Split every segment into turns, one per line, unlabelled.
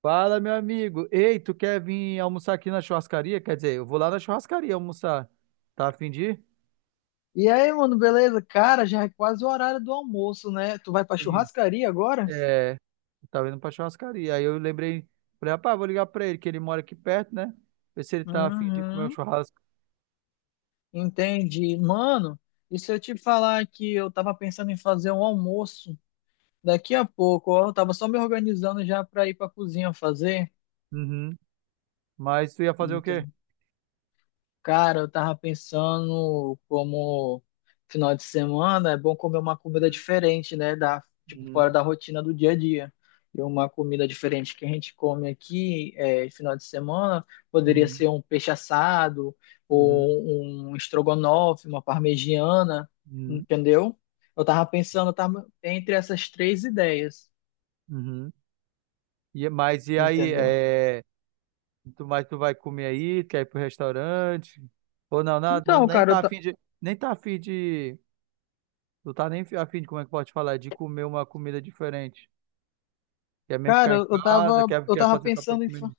Fala, meu amigo. Ei, tu quer vir almoçar aqui na churrascaria? Quer dizer, eu vou lá na churrascaria almoçar. Tá a fim de ir?
E aí, mano, beleza? Cara, já é quase o horário do almoço, né? Tu vai pra
Sim.
churrascaria agora?
É, tava indo pra churrascaria. Aí eu lembrei, falei, rapaz, vou ligar pra ele, que ele mora aqui perto, né? Ver se ele tá a fim de comer um
Uhum,
churrasco.
entendi. Mano, e se eu te falar que eu tava pensando em fazer um almoço daqui a pouco, ó, eu tava só me organizando já pra ir pra cozinha fazer.
Uhum. Mas tu ia fazer o quê?
Cara, eu tava pensando como final de semana é bom comer uma comida diferente, né? Da, tipo, fora
Uhum,
da rotina do dia a dia. E uma comida diferente que a gente come aqui é, final de semana poderia
uhum,
ser um peixe assado
uhum, uhum,
ou um estrogonofe, uma parmegiana,
uhum,
entendeu? Eu tava pensando tava entre essas três ideias,
uhum. E, mas e aí,
entendeu?
é, mas tu vai comer aí, quer ir pro restaurante? Ou não, não, não,
Então,
nem
cara,
tá
eu,
a
ta-
fim de, nem tá a fim de, tu tá nem a fim de, como é que pode falar, é de comer uma comida diferente. Quer mesmo ficar
Cara,
em
eu
casa,
tava,
quer,
eu
quer
tava
fazer tua própria
pensando em
comida.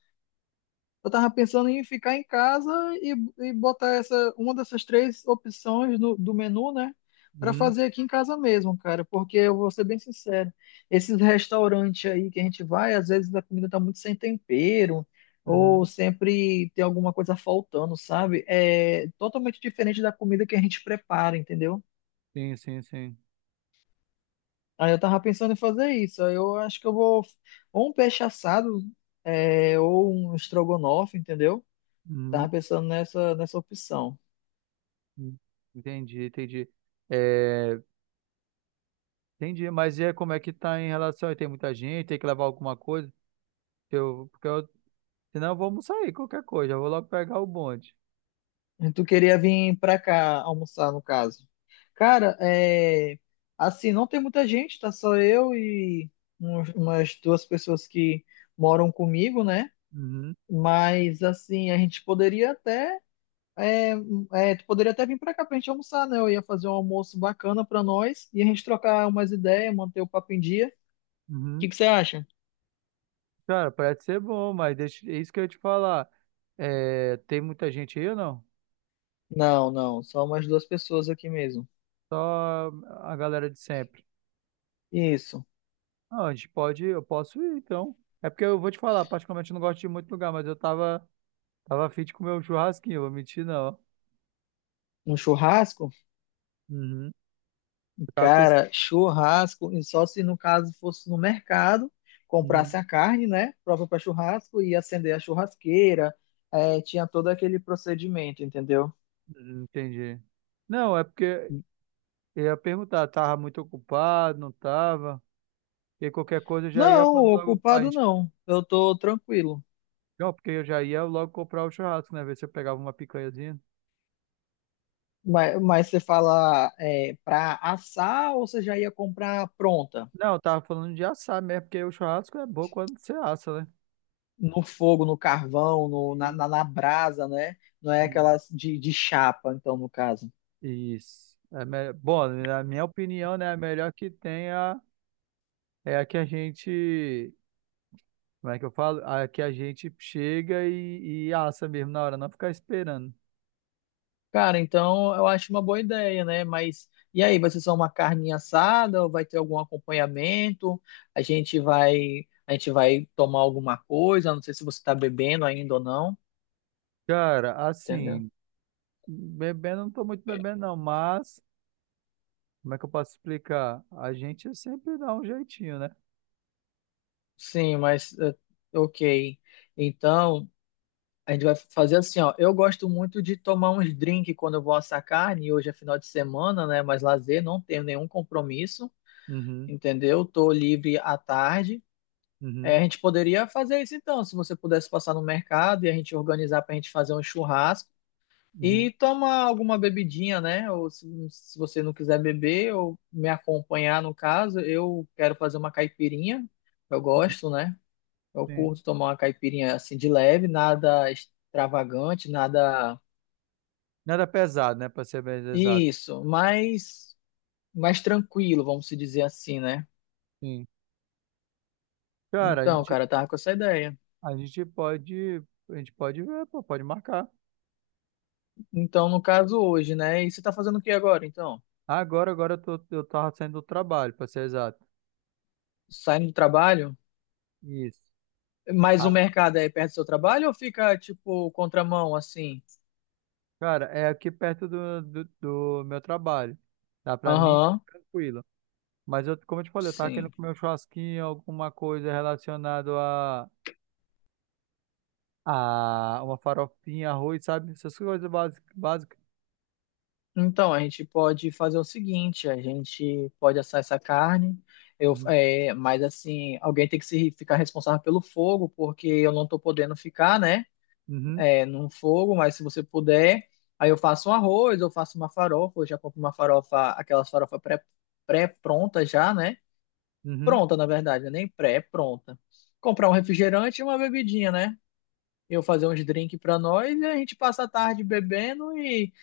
eu tava pensando em ficar em casa e botar essa, uma dessas três opções do menu, né? Pra
Uhum,
fazer aqui em casa mesmo, cara. Porque eu vou ser bem sincero, esses restaurantes aí que a gente vai, às vezes a comida tá muito sem tempero, ou
uhum.
sempre tem alguma coisa faltando, sabe? É totalmente diferente da comida que a gente prepara, entendeu?
Sim, sim, sim.
Aí eu tava pensando em fazer isso. Aí eu acho que eu vou ou um peixe assado, é, ou um estrogonofe, entendeu?
Uhum.
Tava pensando nessa opção.
Uhum. Entendi, entendi. É, entendi, mas e aí, como é que tá em relação aí? Tem muita gente, tem que levar alguma coisa? Porque eu, senão eu vou almoçar aí, qualquer coisa, eu vou logo pegar o bonde.
E tu queria vir pra cá almoçar, no caso. Cara, é, assim, não tem muita gente, tá só eu e umas duas pessoas que moram comigo, né?
Uhum,
Mas, assim, a gente poderia até. É, é, tu poderia até vir pra cá pra gente almoçar, né? Eu ia fazer um almoço bacana pra nós e a gente trocar umas ideias, manter o papo em dia. O
uhum.
que que você acha?
Cara, parece ser bom, mas deixa, é isso que eu ia te falar. É, tem muita gente aí ou não?
Não, não, só umas duas pessoas aqui mesmo.
Só a galera de sempre.
Isso.
Ah, a gente pode, eu posso ir, então. É porque eu vou te falar, particularmente eu não gosto de ir muito lugar, mas eu tava afim de comer um churrasquinho, vou mentir não.
Um churrasco?
Uhum. Eu tava pensando...
Cara, churrasco, e só se no caso fosse no mercado, comprasse
Uhum.
a carne, né, própria para churrasco e acender a churrasqueira, é, tinha todo aquele procedimento, entendeu?
Uhum, entendi. Não, é porque eu ia perguntar, tava muito ocupado, não tava? E qualquer coisa eu já ia
Não,
fazer
o
logo, a
culpado
gente...
não, eu tô tranquilo.
Não, porque eu já ia logo comprar o churrasco, né? Ver se eu pegava uma picanhazinha.
Mas você fala é, para assar ou você já ia comprar pronta?
Não, eu tava falando de assar mesmo, porque o churrasco é bom quando você assa, né?
No fogo, no carvão, na, na brasa, né? Não é
E-
aquelas de chapa, então, no caso.
isso. É me- bom, na minha opinião, né, a melhor que tem é a- é a que a gente, como é que eu falo? A que a gente chega e assa mesmo na hora, não ficar esperando.
Cara, então eu acho uma boa ideia, né? Mas e aí, vai ser só uma carninha assada ou vai ter algum acompanhamento? A gente vai tomar alguma coisa, não sei se você está bebendo ainda ou não,
Cara,
entendeu?
assim, bebendo não tô muito bebendo não, mas como é que eu posso explicar? A gente sempre dá um jeitinho, né?
Sim, mas ok. Então, a gente vai fazer assim, ó. Eu gosto muito de tomar uns drinks quando eu vou assar carne, e hoje é final de semana, né? Mas lazer, não tenho nenhum compromisso,
Uhum,
entendeu? Tô livre à tarde.
uhum,
É, a gente poderia fazer isso então, se você pudesse passar no mercado e a gente organizar para a gente fazer um churrasco
uhum,
e tomar alguma bebidinha, né? Ou se você não quiser beber ou me acompanhar no caso, eu quero fazer uma caipirinha. Eu
uhum,
gosto, né? Eu
sim.
curto tomar uma caipirinha assim de leve, nada extravagante, nada
Nada pesado, né, pra ser bem exato.
isso, mais mais tranquilo, vamos se dizer assim, né?
Sim. Cara,
Então, cara, eu tava com essa ideia.
a gente pode, a gente pode ver, pô, pode marcar.
Então, no caso hoje, né? E você tá fazendo o que agora, então?
Agora eu tô, eu tava saindo do trabalho, para ser exato.
Saindo do trabalho?
Isso.
Mas o
A-
mercado é perto do seu trabalho ou fica, tipo, contramão, assim?
cara, é aqui perto do meu trabalho. Dá pra mim,
Aham,
tranquilo. Mas eu, como eu te falei, eu tava querendo
sim.
comer um churrasquinho, alguma coisa relacionada a uma farofinha, arroz, sabe? Essas coisas básicas. Básicas.
Então, a gente pode fazer o seguinte, a gente pode assar essa carne, eu,
Uhum.
é, mas, assim, alguém tem que se, ficar responsável pelo fogo, porque eu não tô podendo ficar, né,
Uhum.
é, num fogo, mas se você puder, aí eu faço um arroz, eu faço uma farofa, eu já compro uma farofa, aquelas farofas pré, pré-prontas já, né?
Uhum.
Pronta, na verdade, né? Nem pré, é pronta. Comprar um refrigerante e uma bebidinha, né? Eu fazer uns drinks pra nós e a gente passa a tarde bebendo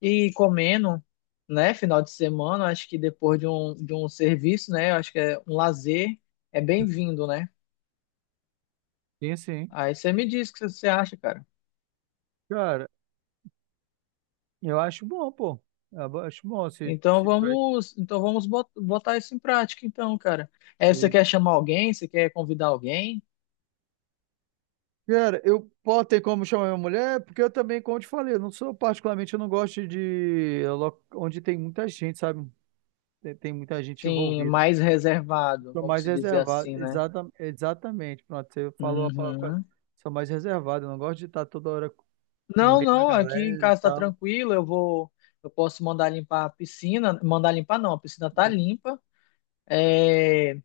e comendo, né? Final de semana, acho que depois de um serviço, né? Acho que é um lazer, é bem-vindo, né?
Sim, sim.
Aí você me diz o que você acha, cara.
Cara, eu acho bom, pô. Eu acho bom se,
Então
se tiver.
vamos, botar isso em prática, então, cara. É, você quer chamar alguém? Você quer convidar alguém?
Cara, eu posso ter como chamar minha mulher, porque eu também, como eu te falei, eu não sou particularmente, eu não gosto de lo- onde tem muita gente, sabe? Tem muita gente
Sim,
envolvida.
mais reservado,
Sou
vamos
mais
se dizer
reservado,
assim, né?
exata, exatamente. Pronto, você falou a palavra. Quase-
Uhum.
sou mais reservado, eu não gosto de estar toda hora no
Não,
meio da
não, aqui em
galera e
casa tá
tal.
tranquilo, eu vou, eu posso mandar limpar a piscina, mandar limpar não, a piscina tá
Uhum.
limpa, é,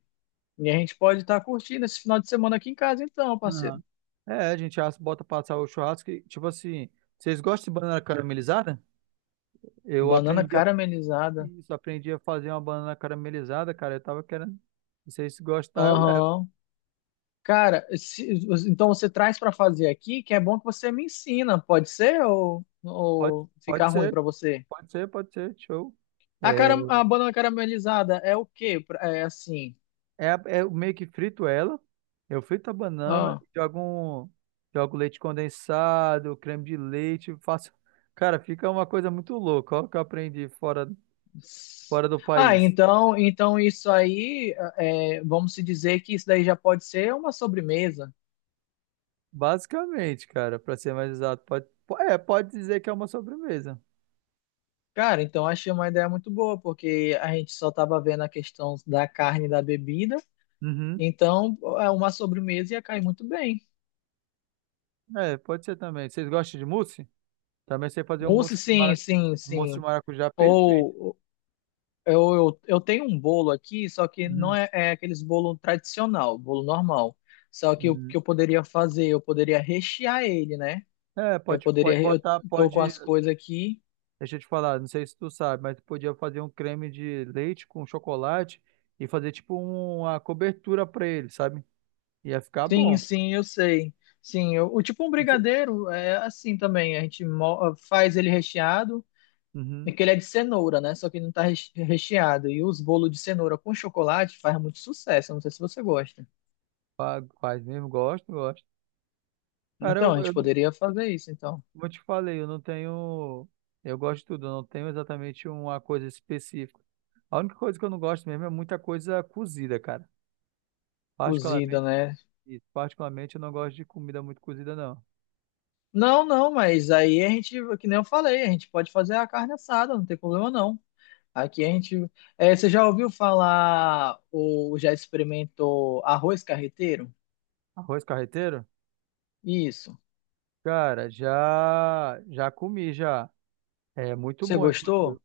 e a gente pode estar curtindo esse final de semana aqui em casa então,
Aham.
parceiro.
É, a gente assa- bota passar o churrasco, e, tipo assim, vocês gostam de banana caramelizada? Eu
Banana
aprendi a,
caramelizada,
isso, aprendi a fazer uma banana caramelizada, cara, eu tava querendo, se vocês gostarem, eu levo.
aham. Cara, então você traz pra fazer aqui, que é bom que você me ensina, pode ser
Pode,
ou ficar
pode
ruim
ser,
pra você?
pode ser, show.
A,
É,
cara, a banana caramelizada é o quê? É assim,
é, a- é, eu meio que frito ela. Eu frito a banana, jogo um, jogo leite condensado, creme de leite, faço. Cara, fica uma coisa muito louca, ó, o que eu aprendi fora, fora do
ah,
país.
então, então isso aí, é, vamos se dizer que isso daí já pode ser uma sobremesa.
Basicamente, cara, pra ser mais exato, pode, po- é, pode dizer que é uma sobremesa.
Cara, então achei uma ideia muito boa, porque a gente só estava vendo a questão da carne e da bebida,
Uhum.
então é uma sobremesa ia cair muito bem.
É, pode ser também. Vocês gostam de mousse? Também sei fazer um mousse
Mousse,
de
sim,
mara-
sim,
um mousse de
sim.
maracujá perfeito.
Ou eu tenho um bolo aqui, só que não
Uhum.
é, é aqueles bolo tradicional, bolo normal. Só que o
Uhum.
que eu poderia fazer, eu poderia rechear ele, né?
É,
Eu
pode, pode
poderia, eu
botar,
tô com
pode.
as coisas aqui.
Deixa eu te falar, não sei se tu sabe, mas tu podia fazer um creme de leite com chocolate e fazer tipo uma cobertura pra ele, sabe? Ia ficar
Sim,
bom.
sim, eu sei. Sim, o tipo um
Não sei-
brigadeiro é assim também. A gente faz ele recheado, é
uhum.
que ele é de cenoura, né? Só que não tá recheado. E os bolos de cenoura com chocolate faz muito sucesso. Eu não sei se você gosta.
Fa- faz mesmo, gosto, gosto. Cara,
Então, a
eu,
gente
não-
poderia fazer isso, então.
como eu te falei, eu não tenho. Eu gosto de tudo, eu não tenho exatamente uma coisa específica. A única coisa que eu não gosto mesmo é muita coisa cozida, cara.
Cozida,
Particularmente,
né?
isso, particularmente eu não gosto de comida muito cozida, não.
Não, não, mas aí a gente, que nem eu falei, a gente pode fazer a carne assada, não tem problema não. Aqui a gente. É, você já ouviu falar ou já experimentou arroz carreteiro?
Arroz carreteiro?
Isso.
Cara, já comi já. É muito
Você
bom, inclusive.
gostou?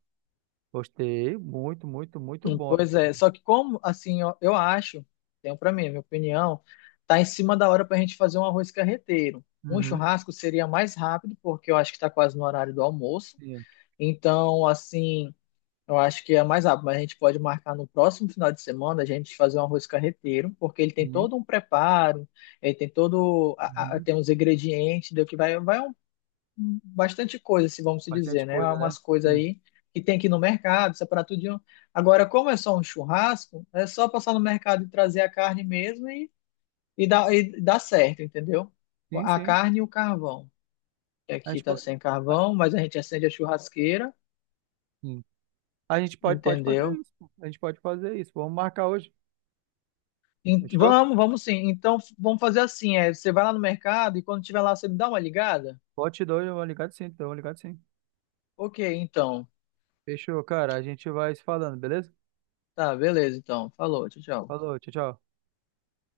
Gostei, muito, muito, muito bom,
Pois é,
inclusive.
só que como, assim, eu acho, tenho para mim, minha opinião, tá em cima da hora para a gente fazer um arroz carreteiro. Um
Uhum,
churrasco seria mais rápido, porque eu acho que está quase no horário do almoço.
sim,
Então, assim, eu acho que é mais rápido, mas a gente pode marcar no próximo final de semana a gente fazer um arroz carreteiro, porque ele tem
sim,
todo um preparo, ele tem todo,
uhum.
tem os ingredientes, do que vai, vai bastante coisa, se vamos se
Bastante
dizer, né? Há
coisa, né?
umas coisas
Sim,
aí que tem aqui no mercado, separar tudinho. Agora, como é só um churrasco, é só passar no mercado e trazer a carne mesmo e, e dá certo, entendeu?
sim,
A
sim.
carne e o carvão. Que
A
aqui
gente
tá
pode,
sem
a,
carvão, mas a gente acende a churrasqueira,
sim. A gente pode, pode fazer
entendeu?
isso. Pô. A gente pode fazer isso. Vamos marcar hoje. Fechou?
Vamos, vamos sim. Então, vamos fazer assim, é, você vai lá no mercado e quando tiver lá, você me dá uma ligada?
Pode te dar, eu vou ligar sim, então, eu vou ligar sim.
Ok, então.
Fechou, cara. A gente vai se falando, beleza?
Tá, beleza, então. Falou, tchau, tchau.
Falou, tchau, tchau.